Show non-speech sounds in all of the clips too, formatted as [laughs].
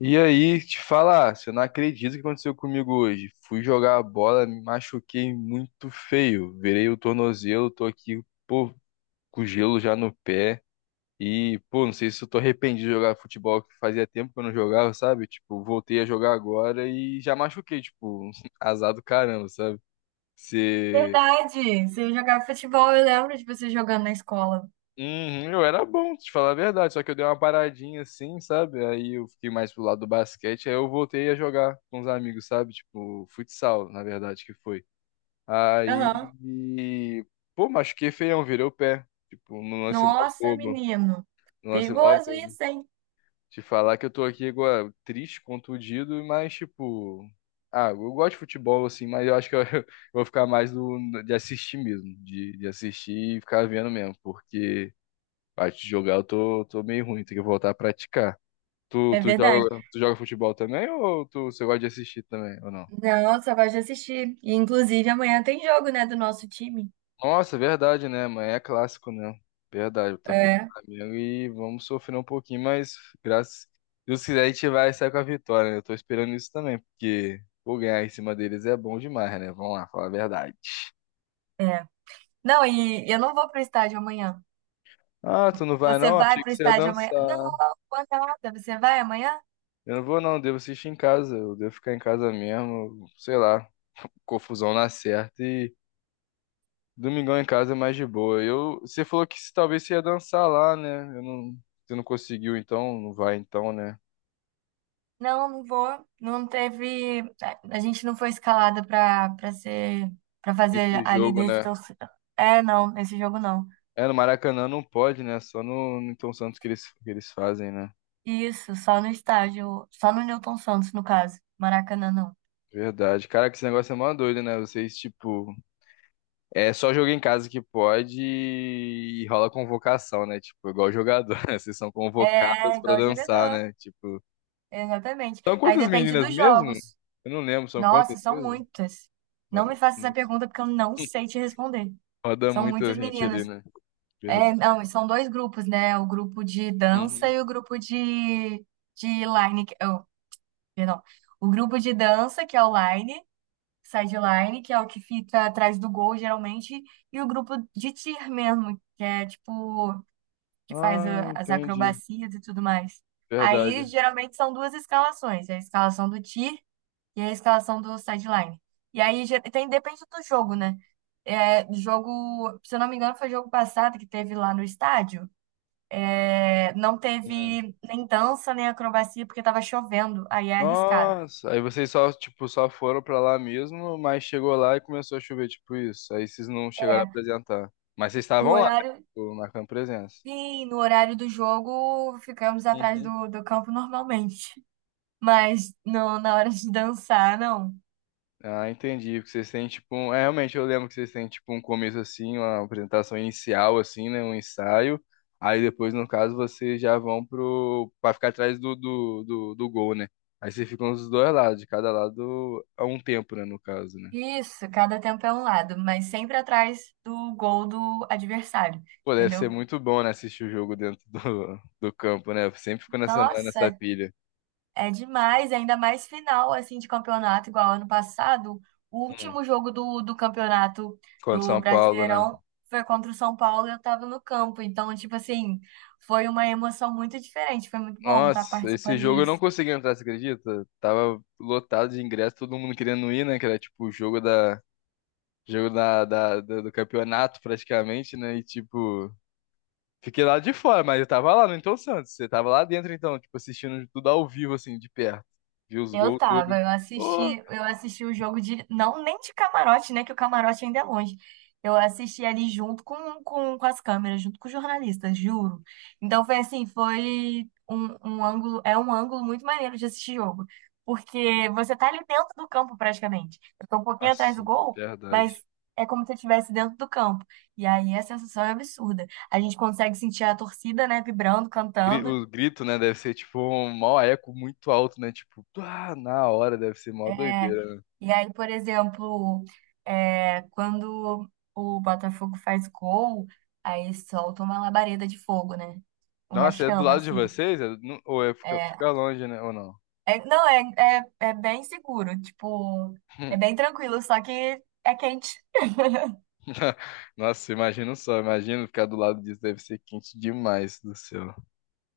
E aí, te falar, você não acredita o que aconteceu comigo hoje. Fui jogar a bola, me machuquei muito feio. Virei o tornozelo, tô aqui, pô, com gelo já no pé. E, pô, não sei se eu tô arrependido de jogar futebol, que fazia tempo que eu não jogava, sabe? Tipo, voltei a jogar agora e já machuquei, tipo, [laughs] azar do caramba, sabe? Verdade, você jogava futebol, eu lembro de você jogando na escola. Uhum, eu era bom, te falar a verdade, só que eu dei uma paradinha assim, sabe? Aí eu fiquei mais pro lado do basquete, aí eu voltei a jogar com os amigos, sabe? Tipo, futsal, na verdade, que foi. Aham. Aí, pô, machuquei feião, virei o pé. Tipo, no lance mó Nossa, bobo, menino. no lance mó Perigoso bobo. isso, hein? Te falar que eu tô aqui agora triste, contundido, mas tipo... Ah, eu gosto de futebol, assim, mas eu acho que eu, [laughs] eu vou ficar mais de assistir mesmo, de assistir e ficar vendo mesmo, porque... Parte de jogar eu tô meio ruim, tem que voltar a praticar. Tu, É tu verdade. joga, tu joga futebol também ou você gosta de assistir também, ou não? Não, só gosto de assistir. E, inclusive, amanhã tem jogo, né, do nosso time. Nossa, é verdade, né? Amanhã é clássico, né? Verdade, Botafogo e É, Flamengo e vamos sofrer um pouquinho, mas graças se Deus quiser a gente vai sair com a vitória, né? Eu tô esperando isso também, porque pô, ganhar em cima deles é bom demais, né? Vamos lá, falar a verdade. é. Não, e eu não vou pro estádio amanhã. Ah, tu não vai Você não? vai Achei pro que você ia estádio amanhã? Não, dançar. não vou nada. Você vai amanhã? Eu não vou não, devo assistir em casa, eu devo ficar em casa mesmo, sei lá, confusão na certa e Domingão em casa é mais de boa. Eu, você falou que talvez você ia dançar lá, né? Eu não, você não conseguiu, então não vai, então, né? Não, não vou. Não teve. A gente não foi escalada pra ser. Pra fazer Esse a jogo, líder de né? torcida. É, não, esse jogo não. É, no Maracanã não pode, né? Só no Newton Santos que eles fazem, né? Isso, só no estádio, só no Newton Santos, no caso. Maracanã, não. Verdade. Cara, que esse negócio é mó doido, né? Vocês, tipo, é só jogo em casa que pode e rola convocação, né? Tipo, igual jogador, [laughs] né? Vocês são É, convocadas pra igual dançar, jogador. né? Tipo, Exatamente. são Aí quantas depende meninas dos mesmo? jogos. Eu não lembro, são quantas Nossa, são mesmo? muitas. Não me Mano, faça essa pergunta porque eu não sei [laughs] te responder. Roda São muita muitas gente ali, meninas. né? Verdade. É, não, e são dois grupos, né? O grupo de dança Uhum. e o grupo de line. Oh, perdão. O grupo de dança, que é o line, sideline, que é o que fica atrás do gol, geralmente, e o grupo de tir mesmo, que é tipo. Que faz Ah, a- as entendi. acrobacias e tudo mais. Aí, Verdade. geralmente, são duas escalações, a escalação do tier e a escalação do sideline. E aí, tem, depende do jogo, né? É, jogo, se eu não me engano, foi jogo passado que teve lá no estádio. É, não Hum. teve nem dança, nem acrobacia, porque tava chovendo, aí é arriscado. Nossa, aí vocês só, tipo, só foram pra lá mesmo, mas chegou lá e começou a chover, tipo isso. Aí vocês não chegaram a É, apresentar. Mas vocês no estavam lá, né? horário, Tipo, marcando presença. sim, no horário do jogo, ficamos atrás Uhum. do, do campo normalmente. Mas não, na hora de dançar, não. Ah, entendi. Porque vocês têm tipo um... É, realmente eu lembro que vocês têm tipo um começo assim, uma apresentação inicial assim, né, um ensaio. Aí depois, no caso, vocês já vão pro para ficar atrás do gol, né? Aí vocês ficam dos dois lados, de cada lado a um tempo, né, no caso, né? Isso, cada tempo é um lado, mas sempre atrás do gol do adversário, Pô, deve ser entendeu? muito bom, né, assistir o jogo dentro do campo, né? Eu sempre fico nessa Nossa, pilha. é demais, ainda mais final assim de campeonato, igual ano passado, o Hum. último jogo do, do campeonato Contra o do São Paulo, né? Brasileirão foi contra o São Paulo e eu tava no campo, então, tipo assim, foi uma emoção muito diferente, foi muito bom estar Nossa, esse participando jogo eu não disso. consegui entrar, você acredita? Tava lotado de ingresso, todo mundo querendo ir, né? Que era tipo o jogo da do campeonato praticamente, né? E tipo, fiquei lá de fora, mas eu tava lá no Então Santos. Você tava lá dentro então, tipo, assistindo tudo ao vivo, assim, de perto. Vi os Eu gols, tava, tudo. Ô, eu assisti o jogo de, não nem de camarote, né, que o camarote ainda é longe. Eu assisti ali junto com as câmeras, junto com os jornalistas, juro. Então foi assim, foi um, um ângulo, é um ângulo muito maneiro de assistir jogo, porque você tá ali dentro do campo praticamente. Eu tô um pouquinho atrás do nossa, gol, verdade. mas é como se eu estivesse dentro do campo. E aí a sensação é absurda. A gente consegue sentir a torcida, né, vibrando, Gri- cantando. O grito, né, deve ser tipo um maior eco muito alto, né? Tipo, ah, na hora deve ser mó É, doideira. e aí, por exemplo, é, quando o Botafogo faz gol, aí solta uma labareda de fogo, né? Uma Nossa, é do chama, lado de assim. vocês? É no- ou é ficar É, fica longe, né? Ou não? é- não, é, é, é bem seguro, tipo, é bem [laughs] tranquilo, só que é quente. Nossa, imagina só, imagina ficar do lado disso, deve ser quente demais do céu.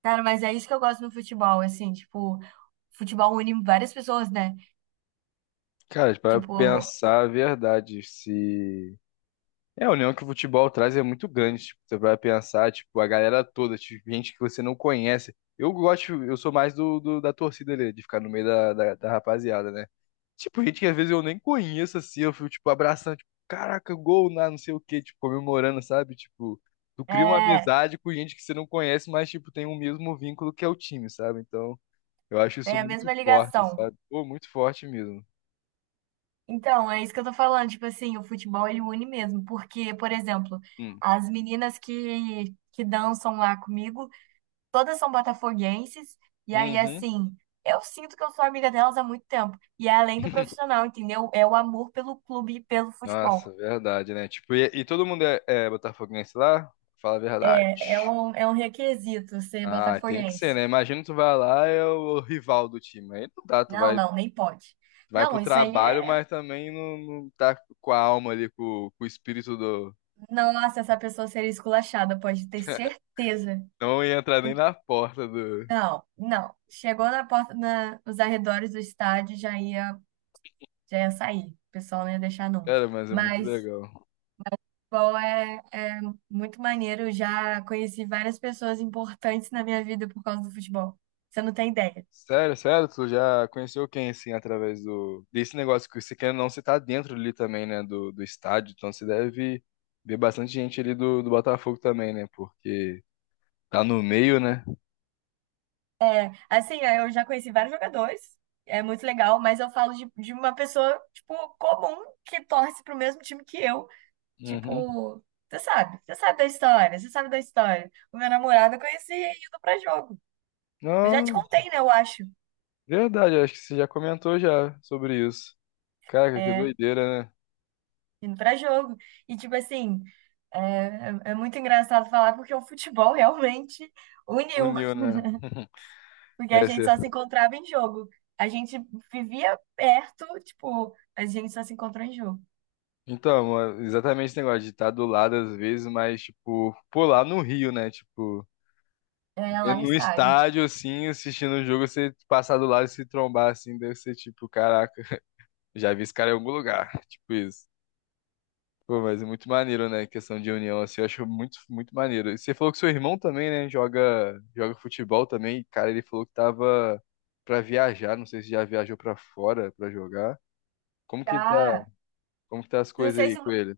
Cara, mas é isso que eu gosto no futebol, assim, tipo, futebol une várias pessoas, né? Cara, para Tipo, pensar a verdade, se é a união que o futebol traz é muito grande, tipo, você vai pensar, tipo, a galera toda, tipo, gente que você não conhece. Eu gosto, eu sou mais da torcida ali, de ficar no meio da rapaziada, né? Tipo, gente que às vezes eu nem conheço assim, eu fico tipo abraçando, tipo, caraca, gol na não sei o quê, tipo, comemorando, sabe? Tipo, tu cria uma é, amizade com gente que você não conhece, mas tipo, tem o mesmo vínculo que é o time, sabe? Então, eu acho tem isso a muito mesma forte, ligação. sabe? Pô, muito forte mesmo. Então, é isso que eu tô falando, tipo assim, o futebol ele une mesmo, porque, por exemplo, Hum. as meninas que dançam lá comigo, todas são botafoguenses, e aí Uhum. assim, eu sinto que eu sou amiga delas há muito tempo, e é além do [laughs] profissional, entendeu? É o amor pelo clube e pelo futebol. Nossa, verdade, né? Tipo, e todo mundo é botafoguense lá? Fala a É, verdade. É um requisito ser Ah, tem que ser, botafoguense. né? Imagina tu vai lá, é o rival do time. Aí não dá, tu Não, vai, não, nem pode. vai pro Não, isso aí trabalho, é. mas também não, não tá com a alma ali, com o espírito do. Nossa, essa pessoa seria esculachada, pode ter [laughs] certeza. Não ia entrar nem na porta do. Não, não. Chegou na porta, na, nos arredores do estádio, já ia sair. O pessoal não ia deixar, não. Cara, mas é muito Mas, legal. bom, é muito maneiro. Eu já conheci várias pessoas importantes na minha vida por causa do futebol. Você não tem ideia. Sério, sério, tu já conheceu quem, assim, através do... desse negócio que você quer ou não, você tá dentro ali também, né, do estádio, então você deve ver bastante gente ali do Botafogo também, né, porque tá no meio, né? Assim, é, eu já conheci vários jogadores. É muito legal, mas eu falo de uma pessoa, tipo, comum, que torce pro mesmo time que eu. Uhum. Tipo, você sabe da história. O meu namorado eu conheci indo pra jogo. Eu já te Não, contei, né, eu acho. verdade, acho que você já comentou já sobre isso. Caraca, que É, doideira, né? indo pra jogo. E, tipo assim, é, é muito engraçado falar porque o futebol realmente uniu, Uniu, né? porque a gente Essa... só se encontrava em jogo. A gente vivia perto, tipo, a gente só se encontrou em jogo, Então, mano, exatamente esse negócio de estar do lado às vezes, mas, tipo, pô, lá no Rio, né, tipo... é, É, lá no no estádio. estádio, assim, assistindo o jogo, você passar do lado e se trombar, assim, deve ser tipo, caraca, já vi esse cara em algum lugar, [laughs] tipo isso. Pô, mas é muito maneiro, né? Questão de união, assim, eu acho muito, muito maneiro. E você falou que seu irmão também, né, joga, joga futebol também. Cara, ele falou que tava pra viajar, não sei se já viajou pra fora pra jogar. Como que tá, Tá. como que tá as Não coisas sei aí se, com ele?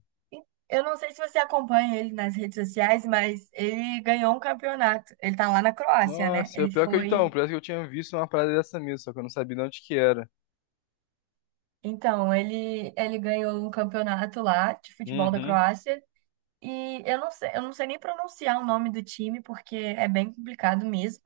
eu não sei se você acompanha ele nas redes sociais, mas ele ganhou um campeonato. Ele tá lá na Croácia, né? Nossa, é Ele pior que eu então, foi. parece que eu tinha visto uma parada dessa mesmo, só que eu não sabia de onde que era. Então, ele ganhou um campeonato lá de futebol da Uhum, Croácia. E eu não sei nem pronunciar o nome do time, porque é bem complicado mesmo.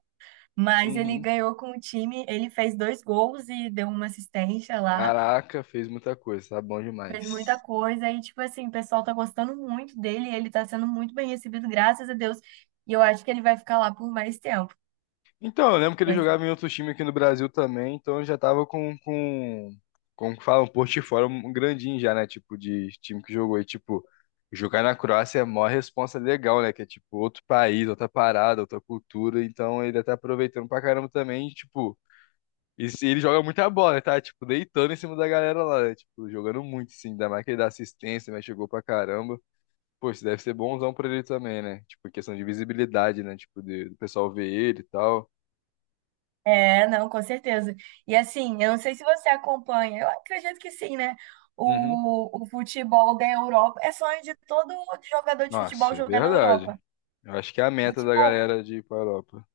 Mas ele uhum. ganhou com o time, ele fez dois gols e deu uma assistência lá, Caraca, fez muita coisa, tá bom fez muita demais. coisa. E, tipo assim, o pessoal tá gostando muito dele, ele tá sendo muito bem recebido, graças a Deus. E eu acho que ele vai ficar lá por mais tempo. Então, eu lembro que ele Mas- jogava em outro time aqui no Brasil também, então ele já tava com, como que fala, um portfólio grandinho já, né? Tipo, de time que jogou. E, tipo, jogar na Croácia é a maior responsa legal, né? Que é, tipo, outro país, outra parada, outra cultura. Então, ele tá aproveitando pra caramba também, e, tipo... E ele joga muita bola, né, tá? Tipo, deitando em cima da galera lá, né? Tipo, jogando muito, assim. Ainda mais que ele dá assistência, mas chegou pra caramba. Pô, isso deve ser bonzão pra ele também, né? Tipo, questão de visibilidade, né? Tipo, do pessoal ver ele e tal. é, não, com certeza. E assim, eu não sei se você acompanha, eu acredito que sim, né? Uhum. O futebol da Europa é sonho de todo jogador de futebol Nossa, é jogar na verdade. Europa. Eu acho que é a E, meta da tipo, galera de ir pra Europa.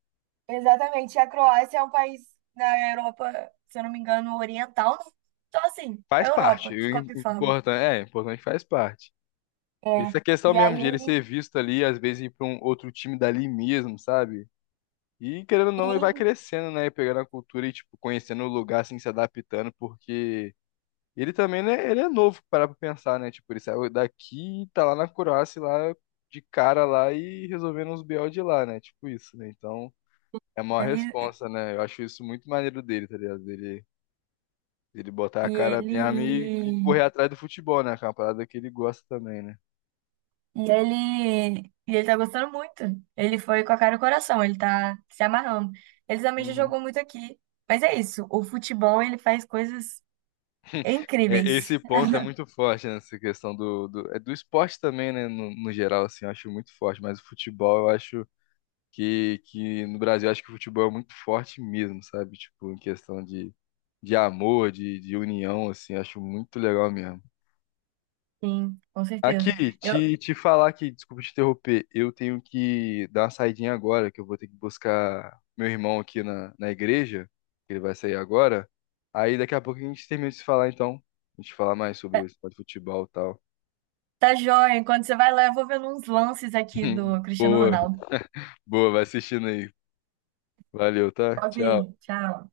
exatamente. E a Croácia é um país na Europa, se eu não me engano, oriental, né? Então, assim, é Faz parte. Europa, de qualquer forma. O importante é que faz parte. É. Essa questão E mesmo aí de ele ser ele, visto ali, às vezes ir pra um outro time dali mesmo, sabe? E querendo ou não, ele vai sim, crescendo, né? Pegando a cultura e, tipo, conhecendo o lugar, assim, se adaptando, porque. E ele também, né, ele é novo, para pensar, né? Tipo, ele saiu daqui, tá lá na Croácia, lá de cara lá e resolvendo uns BO de lá, né? Tipo isso, né? Então, é uma ele, responsa, né? Eu acho isso muito maneiro dele, tá ligado? Ele botar a e cara mesmo e ele, correr atrás do futebol, né? Que é uma parada que ele gosta também, né? e ele, e ele tá gostando muito. Ele foi com a cara e o coração, ele tá se amarrando. Ele também já Uhum. jogou muito aqui. Mas é isso, o futebol, ele faz coisas [laughs] É, incríveis. esse ponto é muito forte nessa questão do esporte também, né? No, no geral, assim, eu acho muito forte, mas o futebol eu acho que no Brasil acho que o futebol é muito forte mesmo, sabe? Tipo, em questão de amor, de união, assim, acho muito legal mesmo. Sim, com Aqui, certeza. Eu, te falar que, desculpa te interromper, eu tenho que dar uma saidinha agora, que eu vou ter que buscar meu irmão aqui na igreja, que ele vai sair agora. Aí daqui a pouco a gente termina de se falar, então. A gente falar mais sobre tá o esporte de futebol e tal. tá joia, enquanto você vai lá, eu vou vendo uns lances aqui do [laughs] Cristiano Boa, Ronaldo. boa, vai assistindo aí. Valeu, tá? Tchau. Sozinho, tchau.